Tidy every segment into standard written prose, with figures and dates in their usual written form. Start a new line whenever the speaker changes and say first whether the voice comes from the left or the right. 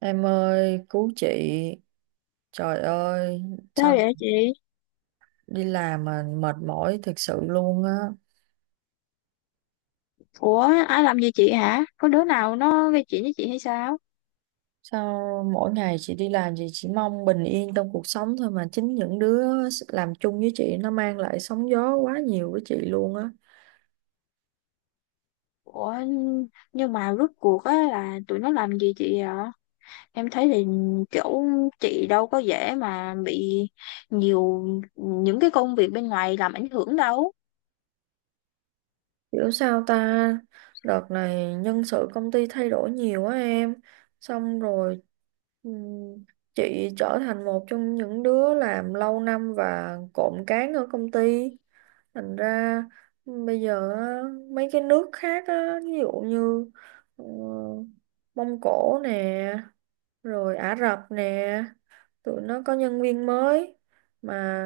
right: Em ơi, cứu chị. Trời ơi, sao
left: Sao vậy chị?
right: đi làm mà mệt mỏi thực sự luôn á.
left: Ủa, ai làm gì chị hả? Có đứa nào nó gây chuyện với chị hay sao?
right: Sao mỗi ngày chị đi làm chị chỉ mong bình yên trong cuộc sống thôi mà chính những đứa làm chung với chị nó mang lại sóng gió quá nhiều với chị luôn á.
left: Ủa, nhưng mà rốt cuộc á là tụi nó làm gì chị ạ? Em thấy thì kiểu chị đâu có dễ mà bị nhiều những cái công việc bên ngoài làm ảnh hưởng đâu.
right: Hiểu sao ta? Đợt này nhân sự công ty thay đổi nhiều á em. Xong rồi ừm, chị trở thành một trong những đứa làm lâu năm và cộm cán ở công ty. Thành ra bây giờ á, mấy cái nước khác á, ví dụ như ờ, Mông Cổ nè rồi Ả Rập nè, tụi nó có nhân viên mới mà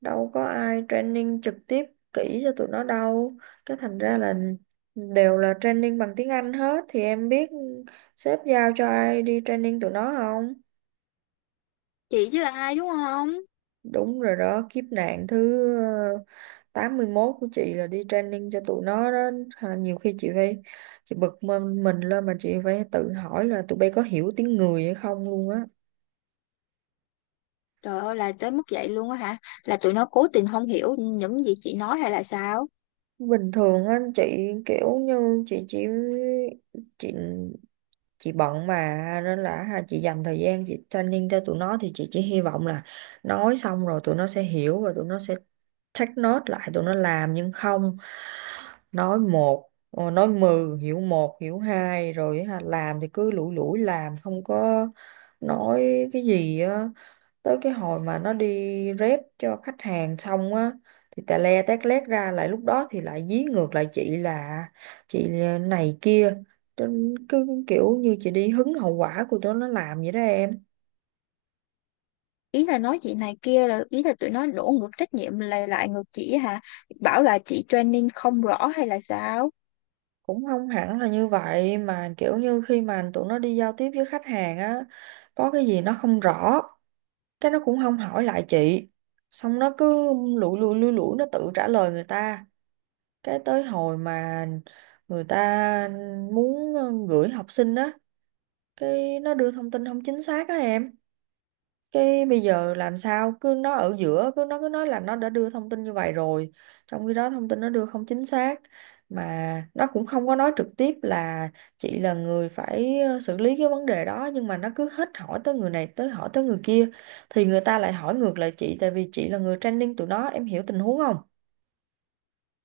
right: đâu có ai training trực tiếp kỹ cho tụi nó đâu, cái thành ra là đều là training bằng tiếng Anh hết, thì em biết sếp giao cho ai đi training tụi nó không?
left: Chị chứ ai đúng không?
right: Đúng rồi đó, kiếp nạn thứ 81 của chị là đi training cho tụi nó đó. Nhiều khi chị phải, chị bực mình lên mà chị phải tự hỏi là tụi bay có hiểu tiếng người hay không luôn á.
left: Trời ơi là tới mức vậy luôn á hả? Là tụi nó cố tình không hiểu những gì chị nói hay là sao?
right: Bình thường á, chị kiểu như chị chỉ, chị chị bận mà nên là ha, chị dành thời gian chị training cho tụi nó thì chị chỉ hy vọng là nói xong rồi tụi nó sẽ hiểu và tụi nó sẽ take note lại, tụi nó làm nhưng không, nói một nói mười hiểu một hiểu hai rồi ha, làm thì cứ lủi lủi làm không có nói cái gì á, tới cái hồi mà nó đi rep cho khách hàng xong á thì tè le tét lét ra, lại lúc đó thì lại dí ngược lại chị là chị này kia, trên cứ kiểu như chị đi hứng hậu quả của tụi nó làm vậy đó em.
left: Ý là nói chị này kia là ý là tụi nó đổ ngược trách nhiệm lại lại ngược chị hả? Bảo là chị training không rõ hay là sao?
right: Cũng không hẳn là như vậy mà kiểu như khi mà tụi nó đi giao tiếp với khách hàng á, có cái gì nó không rõ, cái nó cũng không hỏi lại chị, xong nó cứ lủi lủi nó tự trả lời người ta, cái tới hồi mà người ta muốn gửi học sinh á, cái nó đưa thông tin không chính xác á em, cái bây giờ làm sao cứ nó ở giữa cứ nó cứ nói là nó đã đưa thông tin như vậy rồi, trong khi đó thông tin nó đưa không chính xác, mà nó cũng không có nói trực tiếp là chị là người phải xử lý cái vấn đề đó, nhưng mà nó cứ hết hỏi tới người này tới hỏi tới người kia, thì người ta lại hỏi ngược lại chị tại vì chị là người training tụi nó, em hiểu tình huống không?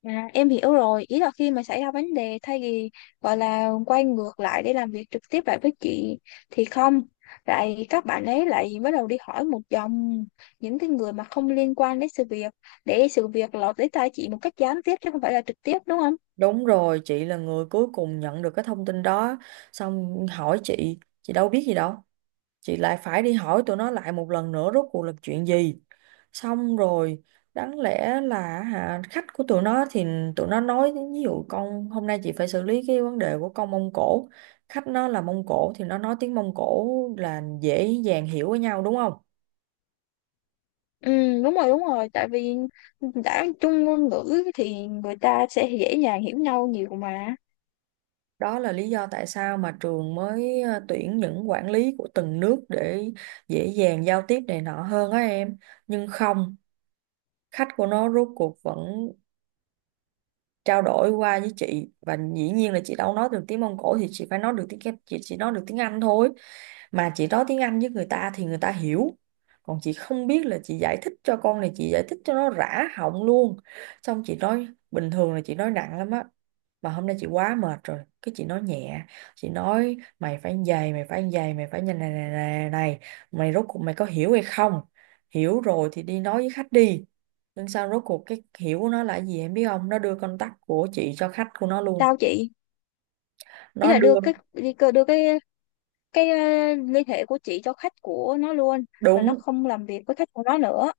left: À, em hiểu rồi. Ý là khi mà xảy ra vấn đề, thay vì gọi là quay ngược lại để làm việc trực tiếp lại với chị thì không, lại các bạn ấy lại bắt đầu đi hỏi một dòng những cái người mà không liên quan đến sự việc, để sự việc lọt tới tai chị một cách gián tiếp chứ không phải là trực tiếp, đúng không?
right: Đúng rồi, chị là người cuối cùng nhận được cái thông tin đó, xong hỏi chị đâu biết gì đâu, chị lại phải đi hỏi tụi nó lại một lần nữa rốt cuộc là chuyện gì. Xong rồi đáng lẽ là hả, khách của tụi nó thì tụi nó nói, ví dụ con hôm nay chị phải xử lý cái vấn đề của con Mông Cổ, khách nó là Mông Cổ thì nó nói tiếng Mông Cổ, là dễ dàng hiểu với nhau đúng không.
left: Ừ, đúng rồi đúng rồi, tại vì đã chung ngôn ngữ thì người ta sẽ dễ dàng hiểu nhau nhiều mà.
right: Đó là lý do tại sao mà trường mới tuyển những quản lý của từng nước để dễ dàng giao tiếp này nọ hơn á em. Nhưng không, khách của nó rốt cuộc vẫn trao đổi qua với chị, và dĩ nhiên là chị đâu nói được tiếng Mông Cổ thì chị phải nói được tiếng, chị chỉ nói được tiếng Anh thôi, mà chị nói tiếng Anh với người ta thì người ta hiểu, còn chị không biết là chị giải thích cho con này, chị giải thích cho nó rã họng luôn. Xong chị nói bình thường là chị nói nặng lắm á, mà hôm nay chị quá mệt rồi cái chị nói nhẹ, chị nói mày phải như vậy mày phải như vậy mày phải như này này này này, mày rốt cuộc mày có hiểu hay không, hiểu rồi thì đi nói với khách đi, nhưng sao rốt cuộc cái hiểu của nó là cái gì em biết không, nó đưa contact của chị cho khách của nó luôn.
left: Sao chị? Ý
right: Nó
left: là đưa
right: đưa
left: cái đưa cái liên hệ của chị cho khách của nó luôn. Và nó
right: đúng
left: không làm việc với khách của nó nữa.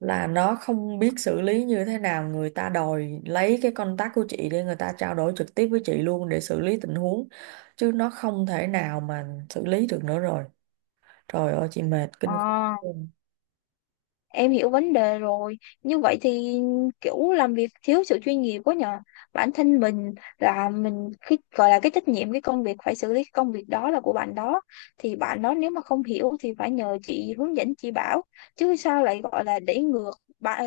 right: là nó không biết xử lý như thế nào, người ta đòi lấy cái contact của chị để người ta trao đổi trực tiếp với chị luôn để xử lý tình huống, chứ nó không thể nào mà xử lý được nữa rồi. Trời ơi chị mệt
left: Ờ.
right: kinh khủng.
left: Em hiểu vấn đề rồi. Như vậy thì kiểu làm việc thiếu sự chuyên nghiệp quá nhờ. Bản thân mình là mình cái gọi là cái trách nhiệm cái công việc phải xử lý cái công việc đó là của bạn đó. Thì bạn đó nếu mà không hiểu thì phải nhờ chị hướng dẫn chị bảo. Chứ sao lại gọi là để ngược bạn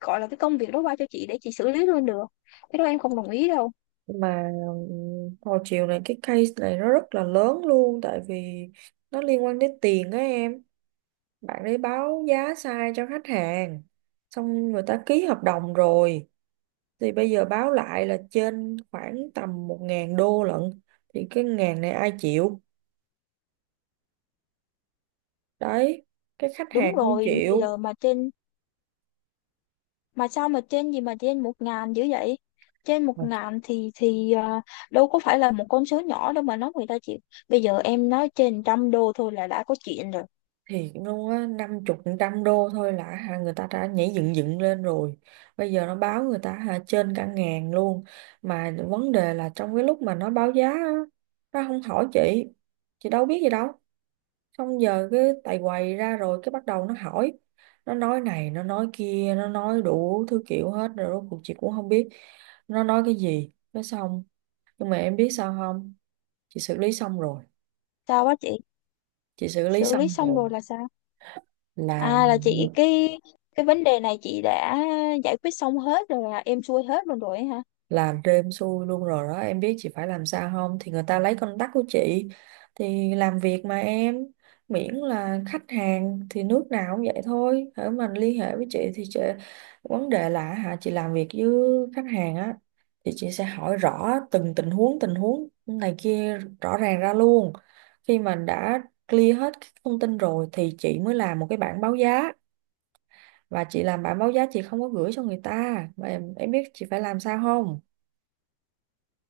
left: gọi là cái công việc đó qua cho chị để chị xử lý luôn được. Cái đó em không đồng ý đâu.
right: Nhưng mà hồi chiều này cái case này nó rất là lớn luôn tại vì nó liên quan đến tiền á em, bạn ấy báo giá sai cho khách hàng, xong người ta ký hợp đồng rồi, thì bây giờ báo lại là trên khoảng tầm 1.000 đô lận, thì cái ngàn này ai chịu đấy, cái khách
left: Đúng
right: hàng không
left: rồi, bây
right: chịu
left: giờ mà trên, mà sao mà trên gì mà trên 1.000 dữ vậy? Trên một
right: mà.
left: ngàn thì à, đâu có phải là một con số nhỏ đâu mà nói người ta chịu. Bây giờ em nói trên 100 đô thôi là đã có chuyện rồi.
right: Thiệt luôn á, năm chục trăm đô thôi là hả người ta đã nhảy dựng dựng lên rồi, bây giờ nó báo người ta hả trên cả ngàn luôn. Mà vấn đề là trong cái lúc mà nó báo giá á, nó không hỏi chị đâu biết gì đâu, xong giờ cái tại quầy ra rồi cái bắt đầu nó hỏi, nó nói này nó nói kia nó nói đủ thứ kiểu hết rồi, rốt cuộc chị cũng không biết nó nói cái gì. Cái xong nhưng mà em biết sao không, chị xử lý xong rồi.
left: Sao quá chị?
right: Chị xử lý
left: Xử lý
right: xong
left: xong
right: rồi
left: rồi là sao?
right: là
left: À, là chị cái vấn đề này chị đã giải quyết xong hết rồi, là em xuôi hết luôn rồi hả?
right: làm cho em xui luôn rồi đó, em biết chị phải làm sao không, thì người ta lấy contact của chị thì làm việc mà em, miễn là khách hàng thì nước nào cũng vậy thôi, hễ mình liên hệ với chị thì chị, vấn đề là hả chị làm việc với khách hàng á, thì chị sẽ hỏi rõ từng tình huống này kia rõ ràng ra luôn, khi mà đã clear hết các thông tin rồi thì chị mới làm một cái bảng báo giá, và chị làm bảng báo giá chị không có gửi cho người ta mà em biết chị phải làm sao không?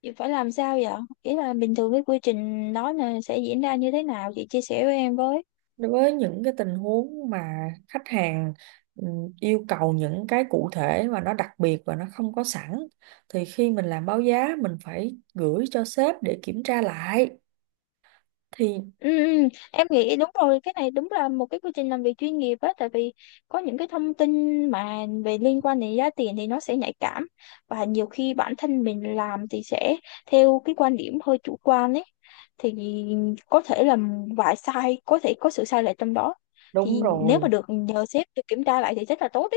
left: Chị phải làm sao vậy? Ý là bình thường cái quy trình đó là sẽ diễn ra như thế nào, chị chia sẻ với em với.
right: Đối với những cái tình huống mà khách hàng ừ, yêu cầu những cái cụ thể và nó đặc biệt và nó không có sẵn, thì khi mình làm báo giá mình phải gửi cho sếp để kiểm tra lại thì
left: Ừ, ừ, em nghĩ đúng rồi, cái này đúng là một cái quy trình làm việc chuyên nghiệp á, tại vì có những cái thông tin mà về liên quan đến giá tiền thì nó sẽ nhạy cảm, và nhiều khi bản thân mình làm thì sẽ theo cái quan điểm hơi chủ quan ấy, thì có thể là vài sai có thể có sự sai lệch trong đó.
right: đúng
left: Thì nếu mà
right: rồi.
left: được nhờ sếp được kiểm tra lại thì rất là tốt.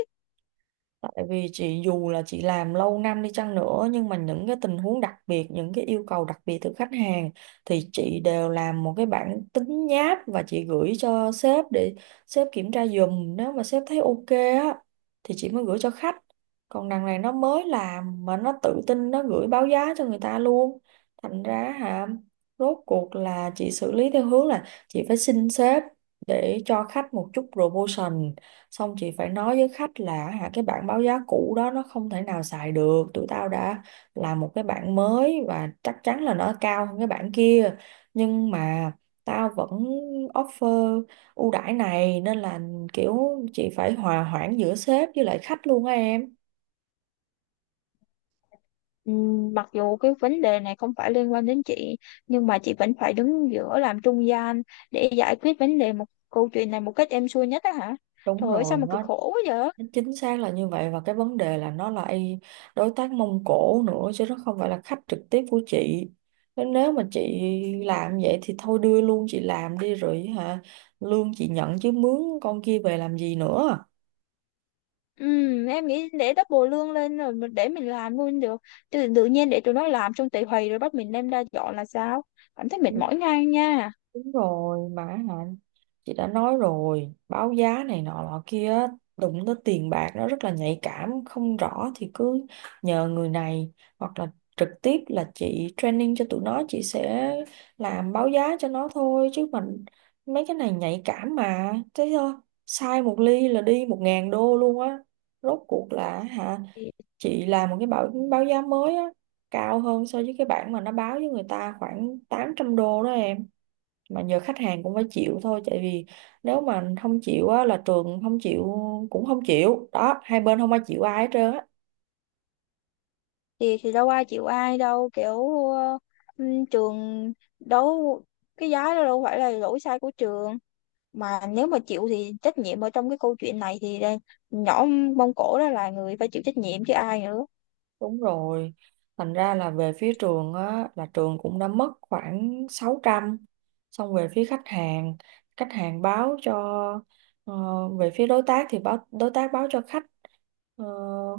right: Tại vì chị dù là chị làm lâu năm đi chăng nữa, nhưng mà những cái tình huống đặc biệt, những cái yêu cầu đặc biệt từ khách hàng thì chị đều làm một cái bản tính nháp và chị gửi cho sếp để sếp kiểm tra giùm. Nếu mà sếp thấy ok á thì chị mới gửi cho khách. Còn đằng này nó mới làm mà nó tự tin nó gửi báo giá cho người ta luôn. Thành ra hả, rốt cuộc là chị xử lý theo hướng là chị phải xin sếp để cho khách một chút promotion, xong chị phải nói với khách là hả cái bảng báo giá cũ đó nó không thể nào xài được, tụi tao đã làm một cái bảng mới và chắc chắn là nó cao hơn cái bảng kia, nhưng mà tao vẫn offer ưu đãi này, nên là kiểu chị phải hòa hoãn giữa sếp với lại khách luôn á em.
left: Mặc dù cái vấn đề này không phải liên quan đến chị nhưng mà chị vẫn phải đứng giữa làm trung gian để giải quyết vấn đề một câu chuyện này một cách êm xuôi nhất á hả?
right: Đúng
left: Trời ơi sao
right: rồi,
left: mà cực
right: nó
left: khổ quá vậy?
right: chính xác là như vậy, và cái vấn đề là nó là đối tác Mông Cổ nữa chứ nó không phải là khách trực tiếp của chị, nên nếu mà chị làm vậy thì thôi đưa luôn chị làm đi rồi hả, lương chị nhận chứ mướn con kia về làm gì nữa.
left: Em nghĩ để double lương lên rồi để mình làm luôn được. Tự nhiên để tụi nó làm xong tị hì rồi bắt mình đem ra dọn là sao? Cảm thấy mệt
right: Đúng,
left: mỏi ngay nha.
right: đúng rồi mà hả, chị đã nói rồi báo giá này nọ nọ kia á, đụng tới tiền bạc nó rất là nhạy cảm, không rõ thì cứ nhờ người này hoặc là trực tiếp là chị training cho tụi nó, chị sẽ làm báo giá cho nó thôi, chứ mình mấy cái này nhạy cảm mà thế thôi, sai một ly là đi 1.000 đô luôn á. Rốt cuộc là hả,
left: Thì,
right: chị làm một cái báo báo giá mới á, cao hơn so với cái bản mà nó báo với người ta khoảng 800 đô đó em, mà giờ khách hàng cũng phải chịu thôi tại vì nếu mà không chịu á là trường không chịu, cũng không chịu đó, hai bên không ai chịu ai hết trơn á.
left: thì đâu ai chịu ai đâu, kiểu trường đâu, cái giá đó đâu phải là lỗi sai của trường, mà nếu mà chịu thì trách nhiệm ở trong cái câu chuyện này thì là nhỏ Mông Cổ đó là người phải chịu trách nhiệm chứ ai nữa.
right: Đúng rồi. Thành ra là về phía trường á, là trường cũng đã mất khoảng 600. Xong về phía khách hàng báo cho ờ, về phía đối tác thì báo, đối tác báo cho khách ờ,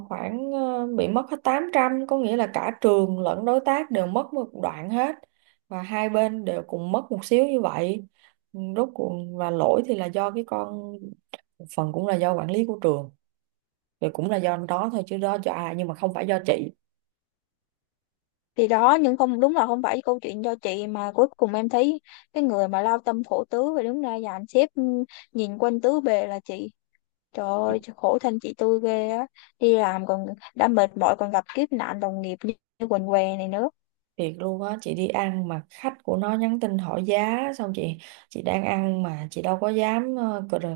right: khoảng bị mất hết 800. Có nghĩa là cả trường lẫn đối tác đều mất một đoạn hết, và hai bên đều cùng mất một xíu như vậy. Rốt cuộc và lỗi thì là do cái con, phần cũng là do quản lý của trường thì cũng là do đó thôi chứ đó do ai, nhưng mà không phải do chị.
left: Thì đó, nhưng không, đúng là không phải câu chuyện do chị, mà cuối cùng em thấy cái người mà lao tâm khổ tứ và đứng ra dàn xếp, nhìn quanh tứ bề là chị. Trời ơi khổ thân chị tôi ghê á, đi làm còn đã mệt mỏi còn gặp kiếp nạn đồng nghiệp như quần què này nữa.
right: Thiệt luôn á, chị đi ăn mà khách của nó nhắn tin hỏi giá, xong chị đang ăn mà chị đâu có dám ờ, cờ-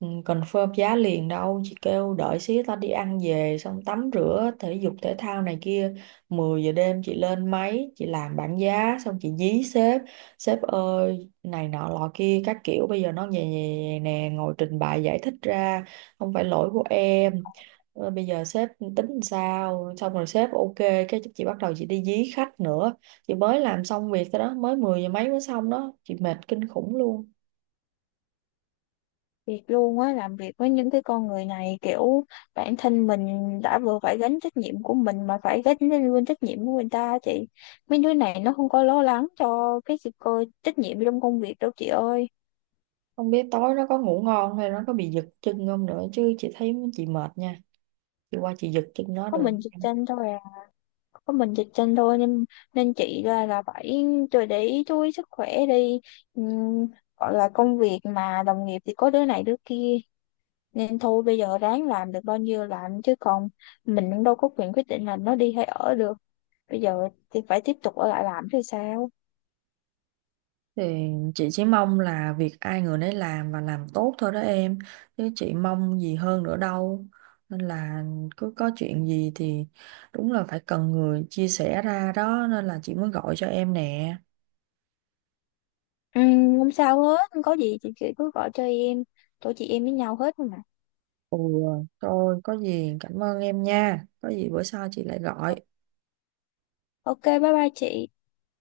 right: ừ, confirm giá liền đâu, chị kêu đợi xíu tao đi ăn về xong tắm rửa thể dục thể thao này kia, 10 giờ đêm chị lên máy chị làm bảng giá xong chị dí sếp, sếp ơi này nọ lọ kia các kiểu bây giờ nó về nè, ngồi trình bày giải thích ra không phải lỗi của em. Bây giờ sếp tính làm sao, xong rồi sếp ok, cái chị bắt đầu chị đi dí khách nữa. Chị mới làm xong việc thôi đó, mới 10 giờ mấy mới xong đó, chị mệt kinh khủng luôn.
left: Thiệt luôn á, làm việc với những cái con người này kiểu bản thân mình đã vừa phải gánh trách nhiệm của mình mà phải gánh lên luôn trách nhiệm của người ta á chị. Mấy đứa này nó không có lo lắng cho cái sự cơ trách nhiệm trong công việc đâu chị ơi.
right: Không biết tối nó có ngủ ngon hay nó có bị giật chân không nữa chứ chị thấy chị mệt nha, chị qua chị giật chân nó
left: Có
right: được không
left: mình dịch
right: em?
left: tranh thôi à? Có mình dịch tranh thôi, nên nên chị là phải tôi để ý chú ý sức khỏe đi. Ừm, gọi là công việc mà đồng nghiệp thì có đứa này đứa kia, nên thôi bây giờ ráng làm được bao nhiêu làm, chứ còn mình cũng đâu có quyền quyết định là nó đi hay ở được, bây giờ thì phải tiếp tục ở lại làm thì sao?
right: Thì chị chỉ mong là việc ai người nấy làm và làm tốt thôi đó em, chứ chị mong gì hơn nữa đâu, nên là cứ có chuyện gì thì đúng là phải cần người chia sẻ ra đó, nên là chị mới gọi cho em nè.
left: Ừ, không sao hết, không có gì chị cứ gọi cho em, tụi chị em với nhau hết mà.
right: Ừ, thôi có gì cảm ơn em nha. Có gì bữa sau chị lại gọi.
left: Ok, bye bye chị.